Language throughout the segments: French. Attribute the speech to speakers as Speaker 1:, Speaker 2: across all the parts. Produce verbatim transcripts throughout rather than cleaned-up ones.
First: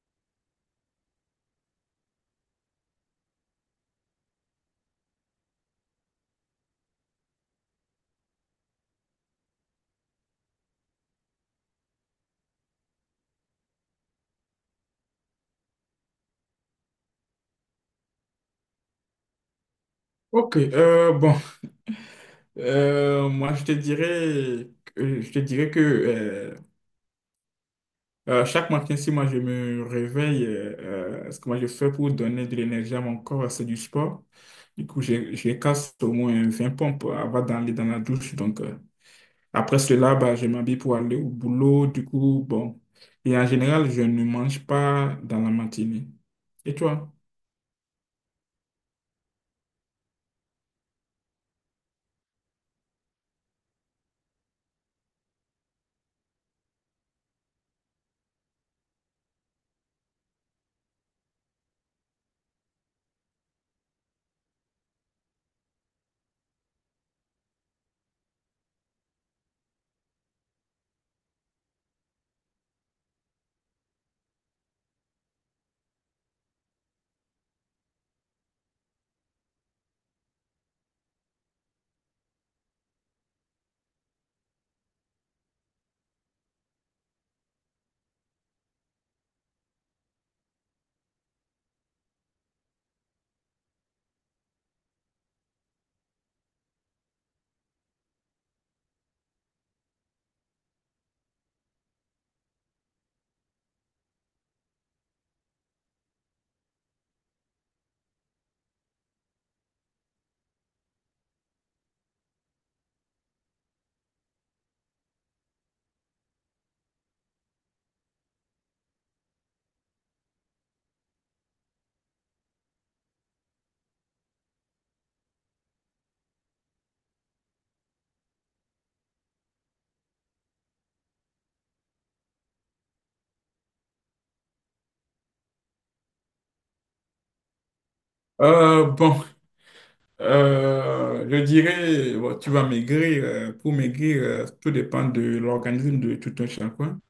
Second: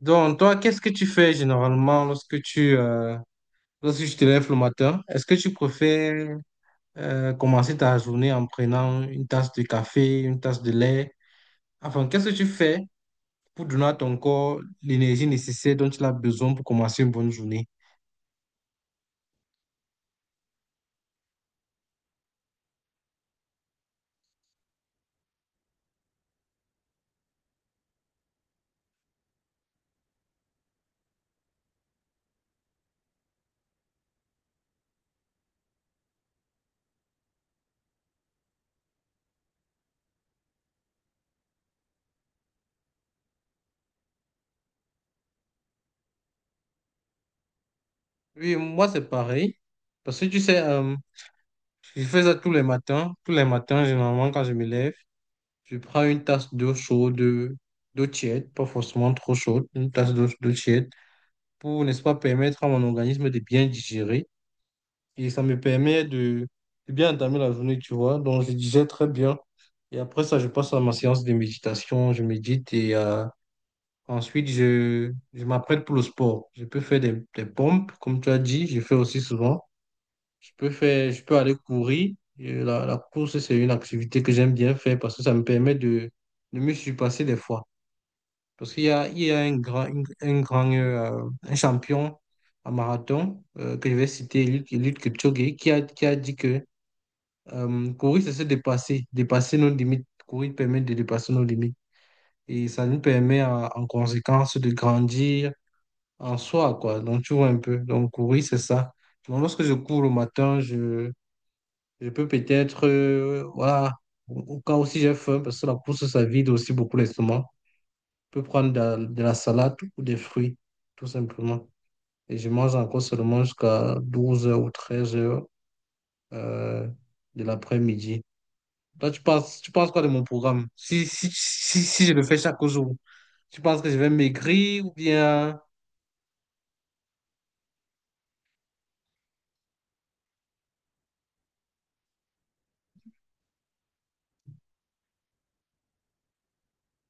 Speaker 1: Donc, toi, qu'est-ce que tu fais généralement lorsque tu, euh, lorsque tu te lèves le matin? Est-ce que tu préfères euh, commencer ta journée en prenant une tasse de café, une tasse de lait? Enfin, qu'est-ce que tu fais pour donner à ton corps l'énergie nécessaire dont il a besoin pour commencer une bonne journée?
Speaker 2: Ok, euh, bon, Euh, moi je te dirais, que- je te dirais que euh, euh, chaque matin, si moi je me réveille, euh, euh, ce que moi je fais pour donner de l'énergie à mon corps, c'est du sport. Du coup, je, je casse au moins vingt pompes avant d'aller dans la douche. Donc, euh, après cela, bah, je m'habille pour aller au boulot. Du coup, bon. Et en général, je ne mange pas dans la matinée. Et toi?
Speaker 1: Oui, moi, c'est pareil. Parce que tu sais, euh, je fais ça tous les matins. Tous les matins, généralement, quand je me lève, je prends une tasse d'eau chaude, d'eau tiède, pas forcément trop chaude, une tasse d'eau d'eau tiède, pour, n'est-ce pas, permettre à mon organisme de bien digérer. Et ça me permet de, de bien entamer la journée, tu vois. Donc, je digère très bien. Et après ça, je passe à ma séance de méditation, je médite et euh, ensuite, je, je m'apprête pour le sport. Je peux faire des, des pompes, comme tu as dit, je fais aussi souvent. Je peux faire, je peux aller courir. Et la, la course, c'est une activité que j'aime bien faire parce que ça me permet de, de me surpasser des fois. Parce qu'il y a, il y a un grand, une- un grand euh, un champion en marathon euh, que je vais citer, Eliud, Eliud Kipchoge, qui a, qui a dit que euh, courir, c'est se dépasser, dépasser nos limites. Courir permet de dépasser nos limites. Et ça nous permet en, en conséquence de grandir en soi, quoi. Donc, tu vois un peu. Donc, courir, c'est ça. Donc, lorsque je cours le matin, je, je peux peut-être, euh, voilà, au au cas où si j'ai faim, parce que la course, ça vide aussi beaucoup l'estomac, peux prendre de, la de la salade ou des fruits, tout simplement. Et je mange encore seulement jusqu'à douze heures ou treize heures de l'après-midi. Toi, tu penses, tu penses quoi de mon programme? Si, si, si, si je le fais chaque jour, tu penses que je vais maigrir ou bien...
Speaker 2: Euh, bon, Euh, je dirais, bon, tu vas maigrir. euh, Pour maigrir, euh, tout dépend de l'organisme de tout un chacun.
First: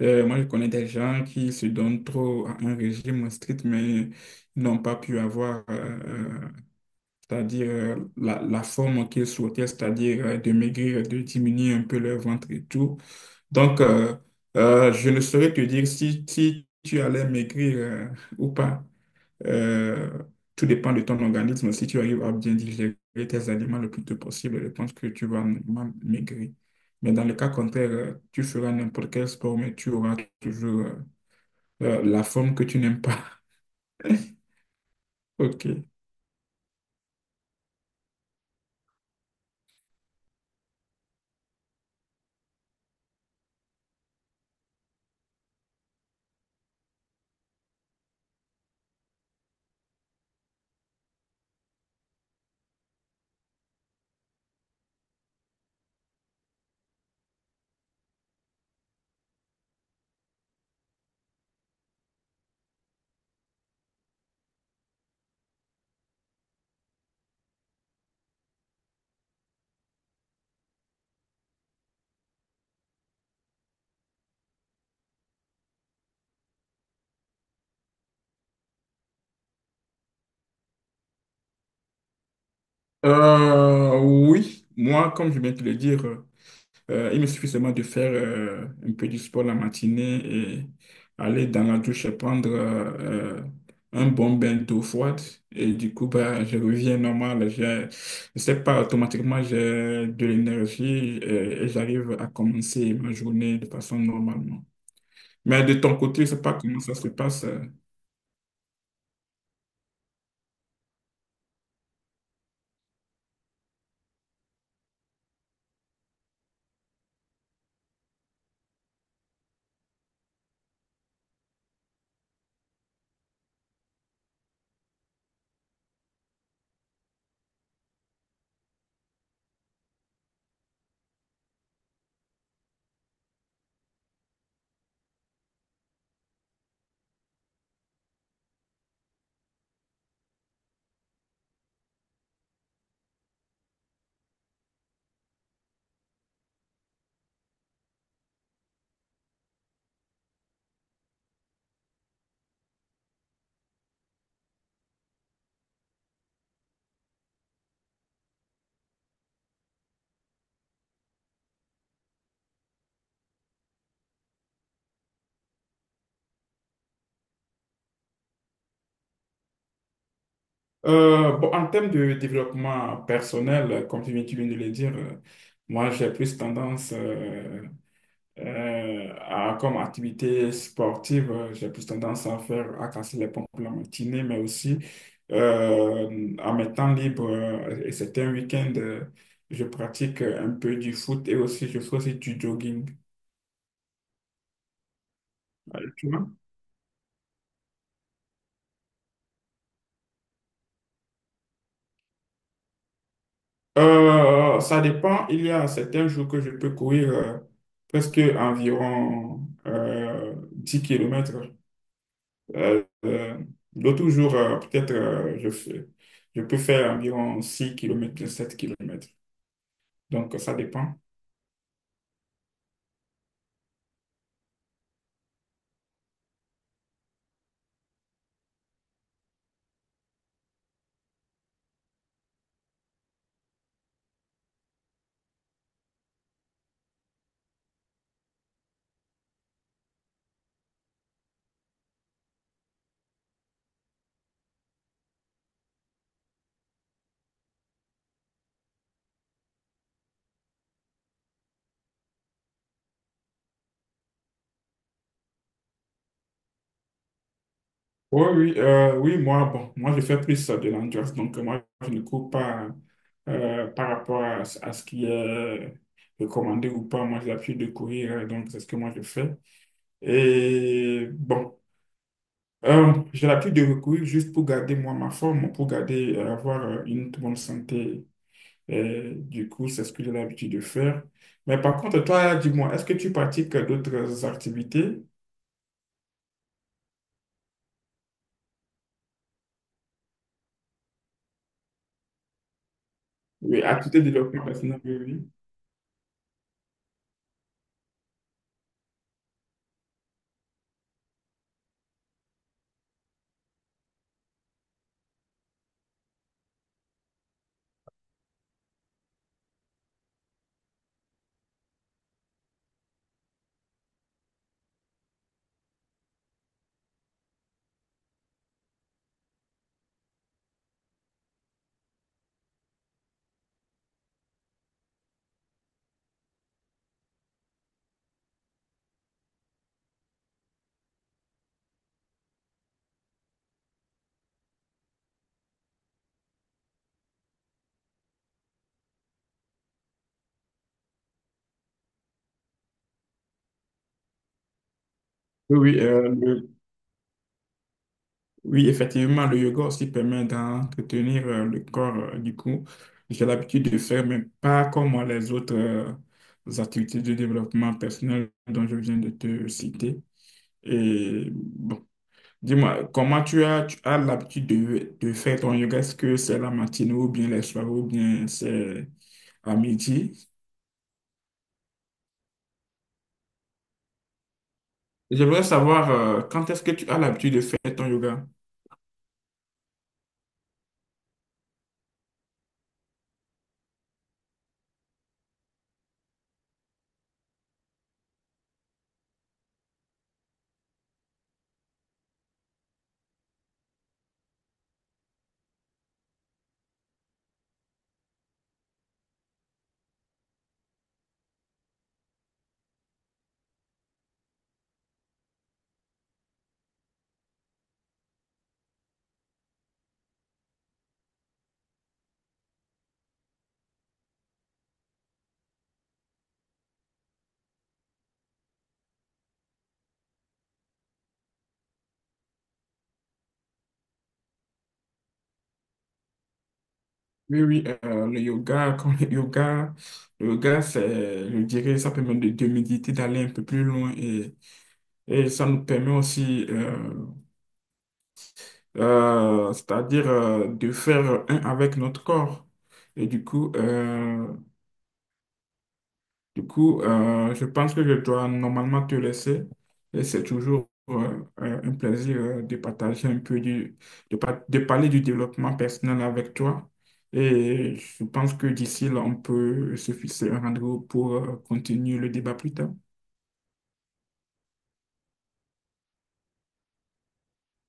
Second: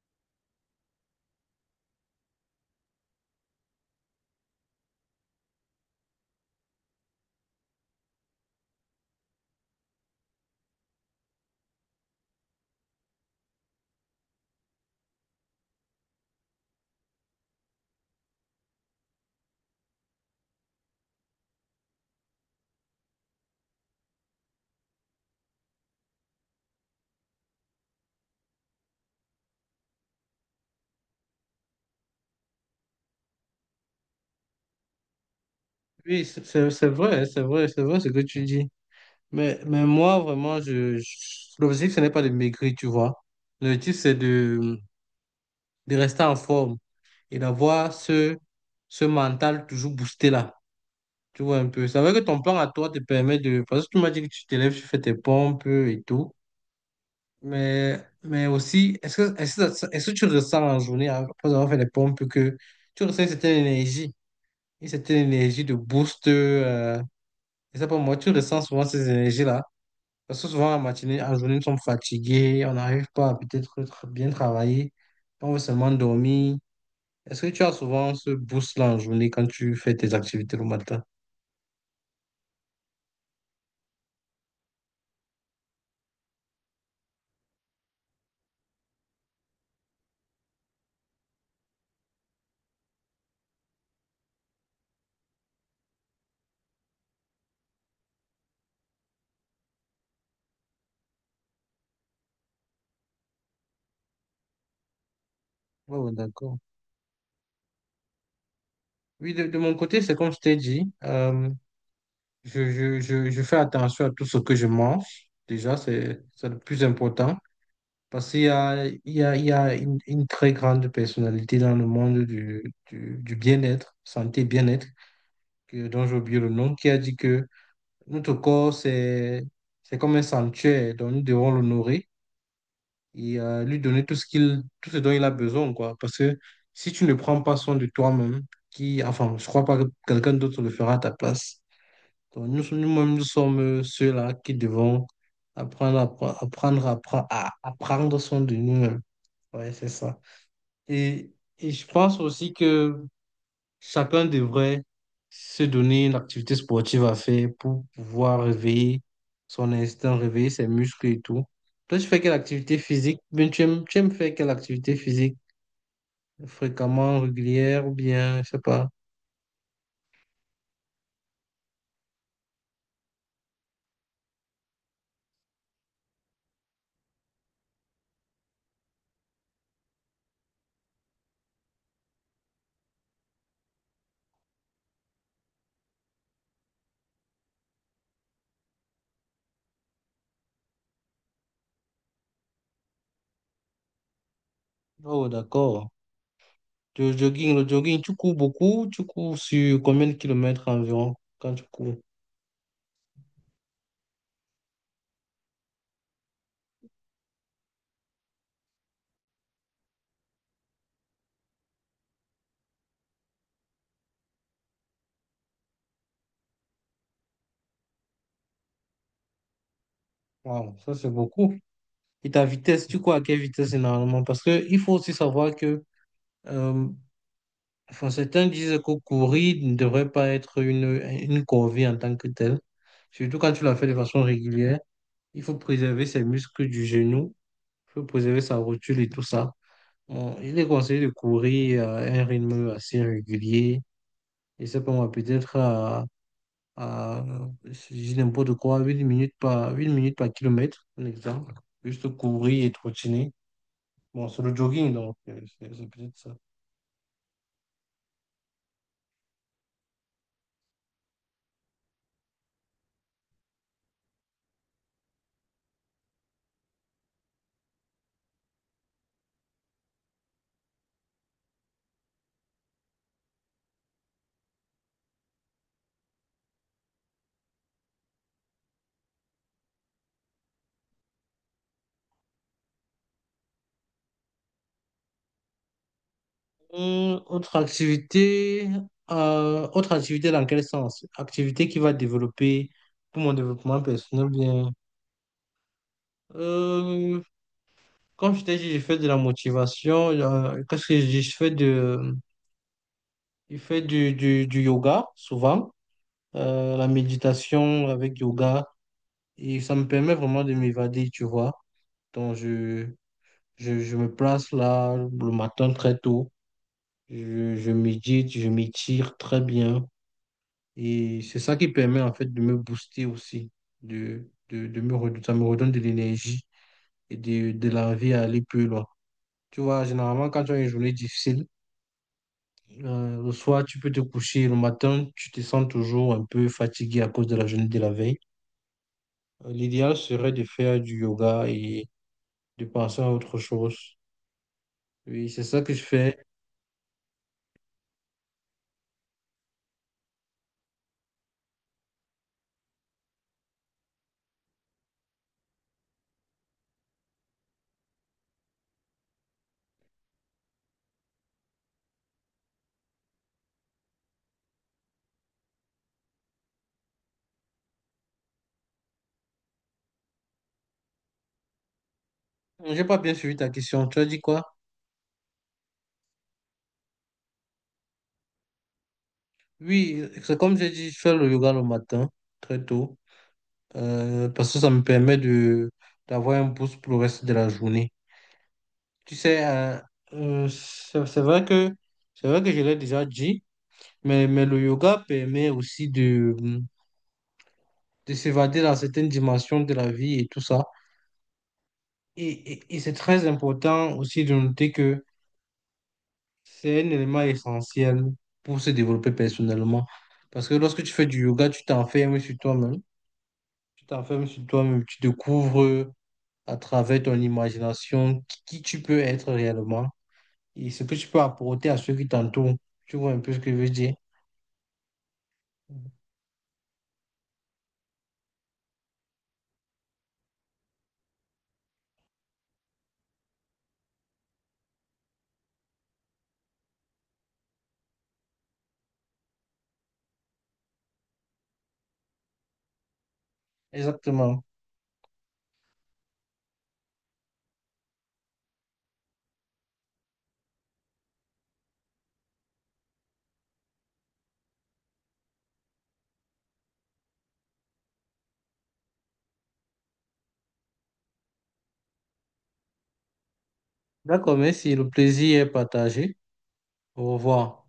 Speaker 2: Euh, moi, je connais des gens qui se donnent trop à un régime strict, mais n'ont pas pu avoir, euh, euh, c'est-à-dire euh, la, la forme qu'ils souhaitaient, c'est-à-dire euh, de maigrir, de diminuer un peu leur ventre et tout. Donc, euh, euh, je ne saurais te dire si, si tu allais maigrir euh, ou pas. Euh, Tout dépend de ton organisme. Si tu arrives à bien digérer tes aliments le plus tôt possible, je pense que tu vas normalement maigrir. Mais dans le cas contraire, euh, tu feras n'importe quel sport, mais tu auras toujours euh, euh, la forme que tu n'aimes pas. OK.
Speaker 1: Oui, c'est c'est- c'est vrai, c'est vrai, c'est vrai ce que tu dis. Mais, mais moi, vraiment, je, je- l'objectif, ce n'est pas de maigrir, tu vois. L'objectif, c'est de, de rester en forme et d'avoir ce, ce mental toujours boosté là. Tu vois un peu. C'est vrai que ton plan à toi te permet de. Parce que tu m'as dit que tu t'élèves, tu fais tes pompes et tout. Mais, mais aussi, est-ce que, est-ce que, ça- est-ce que tu ressens en journée, hein, après avoir fait les pompes, que tu ressens une certaine énergie, une certaine énergie de boost euh, et ça, pour moi, tu ressens souvent ces énergies-là. Parce que souvent, en matinée, en journée, nous sommes fatigués, on n'arrive pas à peut-être tra- bien travailler. On veut seulement dormir. Est-ce que tu as souvent ce boost-là en journée quand tu fais tes activités le matin?
Speaker 2: Euh, oui, moi, comme je viens de te le dire, euh, Euh, il me suffit seulement de faire euh, un peu du sport la matinée et aller dans la douche et prendre euh, euh, un bon bain d'eau froide. Et du coup, bah, je reviens normal. Je ne sais pas, automatiquement, j'ai de l'énergie et, et j'arrive à commencer ma journée de façon normalement. Mais de ton
Speaker 1: Ouais, ouais,
Speaker 2: côté, je sais pas
Speaker 1: d'accord.
Speaker 2: comment ça se passe. euh.
Speaker 1: Oui, de, de mon côté, c'est comme je t'ai dit, euh, je, je, je, je fais attention à tout ce que je mange. Déjà, c'est c'est le plus important. Parce qu'il y a, il y a, il y a une, une très grande personnalité dans le monde du, du, du bien-être, santé, bien-être, que- dont j'ai oublié le nom, qui a dit que notre corps, c'est, c'est comme un sanctuaire, donc nous devons l'honorer et euh, lui donner tout ce qu'il, tout ce dont il a besoin, quoi. Parce que si tu ne prends pas soin de toi-même, qui, enfin, je crois pas que quelqu'un d'autre le fera à ta place. Donc nous, nous-mêmes, nous sommes ceux-là qui devons apprendre, à pre- apprendre, à, pre- à, à prendre soin de nous-mêmes. Ouais, c'est ça. Et, et je pense aussi que chacun devrait se donner une activité sportive à faire pour pouvoir réveiller son instinct, réveiller ses muscles et tout. Toi, tu fais quelle activité physique? Ben tu aimes, tu aimes faire quelle activité physique? Fréquemment, régulière ou bien, je sais pas.
Speaker 2: Euh, bon, en termes de développement personnel, comme tu viens, tu viens de le dire, euh, moi j'ai plus tendance euh, euh, à, comme activité sportive, euh, j'ai plus tendance à faire, à casser les pompes la matinée, mais aussi euh, en mes temps libres euh, et c'est un week end euh, je pratique euh, un peu du foot et aussi je fais aussi du jogging.
Speaker 1: Oh, d'accord.
Speaker 2: Euh, tu vois?
Speaker 1: Le jogging, le jogging, tu cours beaucoup? Tu cours sur combien de kilomètres environ quand tu cours?
Speaker 2: Euh, ça dépend. Il y a certains jours que je peux courir euh, presque environ euh, dix kilomètres. Euh, euh, D'autres jours, euh, peut-être, euh, je fais- je peux faire environ six kilomètres, sept kilomètres. Donc, ça
Speaker 1: Wow, ça
Speaker 2: dépend.
Speaker 1: c'est beaucoup. Et ta vitesse, tu cours à quelle vitesse généralement? Parce que il faut aussi savoir que euh, enfin, certains disent que courir ne devrait pas être une, une corvée en tant que telle, surtout quand tu la fais de façon régulière. Il faut préserver ses muscles du genou, il faut préserver sa rotule et tout ça. Bon, il est conseillé de courir à un rythme assez régulier, et ça peut moi, peut-être à, à, je dis n'importe quoi, huit minutes par, huit minutes par kilomètre, un exemple. Juste courir et trottiner. Bon, c'est le jogging, donc euh, c'est c'est peut-être ça.
Speaker 2: Oui, oui, euh, oui, moi, bon, moi, je fais plus euh, de l'endurance. Donc, euh, moi, je ne cours pas euh, par rapport à, ce à ce qui est recommandé ou pas. Moi, j'ai l'habitude de courir, euh, donc c'est ce que moi, je fais. Et bon, euh, j'ai l'habitude de courir juste pour garder, moi, ma forme, pour garder, euh, avoir euh, une bonne santé. Et du coup, c'est ce que j'ai l'habitude de faire. Mais par contre, toi, dis-moi, est-ce que tu pratiques euh, d'autres activités?
Speaker 1: Hum, autre activité, euh, autre activité dans quel sens? Activité qui va développer pour mon
Speaker 2: Oui,
Speaker 1: développement
Speaker 2: activités de
Speaker 1: personnel,
Speaker 2: développement
Speaker 1: bien.
Speaker 2: personnel, oui, oui.
Speaker 1: Euh, comme je t'ai dit, je fais de la motivation. Euh, qu'est-ce que je dis? Je fais de, je fais du, du, du yoga souvent, euh, la méditation avec yoga, et ça me permet vraiment de m'évader, tu vois. Donc, je, je, je me place là le matin très tôt, je, je médite, je m'étire très bien. Et c'est ça qui permet en fait de me booster aussi, de, de, de me redonner, ça me redonne de l'énergie et de, de l'envie à aller plus loin. Tu vois, généralement, quand tu as une journée difficile, euh, le soir, tu peux te coucher, le matin, tu te sens toujours un peu fatigué à cause de la journée de la veille. Euh, L'idéal serait de faire du yoga et de penser à autre chose. Oui, c'est
Speaker 2: Oui,
Speaker 1: ça que
Speaker 2: oui,
Speaker 1: je
Speaker 2: euh,
Speaker 1: fais.
Speaker 2: le- Oui, effectivement, le yoga aussi permet d'entretenir euh, le corps. Euh, du coup, j'ai l'habitude de faire, mais pas comme euh, les autres euh, activités de développement personnel dont je viens de te citer. Et bon, Dis-moi, comment tu as, tu as l'habitude de, de faire ton yoga? Est-ce que c'est la matinée ou bien les soirs ou bien c'est à midi?
Speaker 1: J'ai pas bien suivi ta question. Tu as dit quoi?
Speaker 2: J'aimerais savoir euh, quand est-ce que tu as l'habitude de faire ton yoga?
Speaker 1: Oui, c'est comme j'ai dit, je fais le yoga le matin, très tôt, euh, parce que ça me permet de d'avoir un boost pour le reste de la journée. Tu sais, euh, euh, c'est c'est vrai que c'est vrai que je l'ai déjà dit, mais, mais le yoga permet aussi de, de s'évader dans certaines dimensions de la vie et tout ça. Et, et, et c'est très important aussi de noter que c'est un élément essentiel pour se développer personnellement. Parce que lorsque tu fais du yoga, tu t'enfermes sur toi-même. Tu t'enfermes sur toi-même, tu découvres à travers ton imagination qui qui tu peux être réellement et ce que tu peux apporter à ceux qui t'entourent. Tu vois un peu ce que je veux dire? Mhm.
Speaker 2: Oui, oui, euh, le yoga, quand le yoga, le yoga, c'est, je dirais, ça permet de, de méditer, d'aller un peu plus loin et, et ça nous permet aussi, euh, euh, c'est-à-dire, euh, de faire un avec notre corps. Et du coup, euh,
Speaker 1: Exactement.
Speaker 2: Du coup, euh, je pense que je dois normalement te laisser et c'est toujours euh, euh, un plaisir euh, de partager un peu du, de, par- de parler du développement personnel avec toi. Et je pense que d'ici là, on peut se fixer un rendez-vous pour euh, continuer le débat plus tard.
Speaker 1: D'accord, merci. Le plaisir est partagé. Au revoir.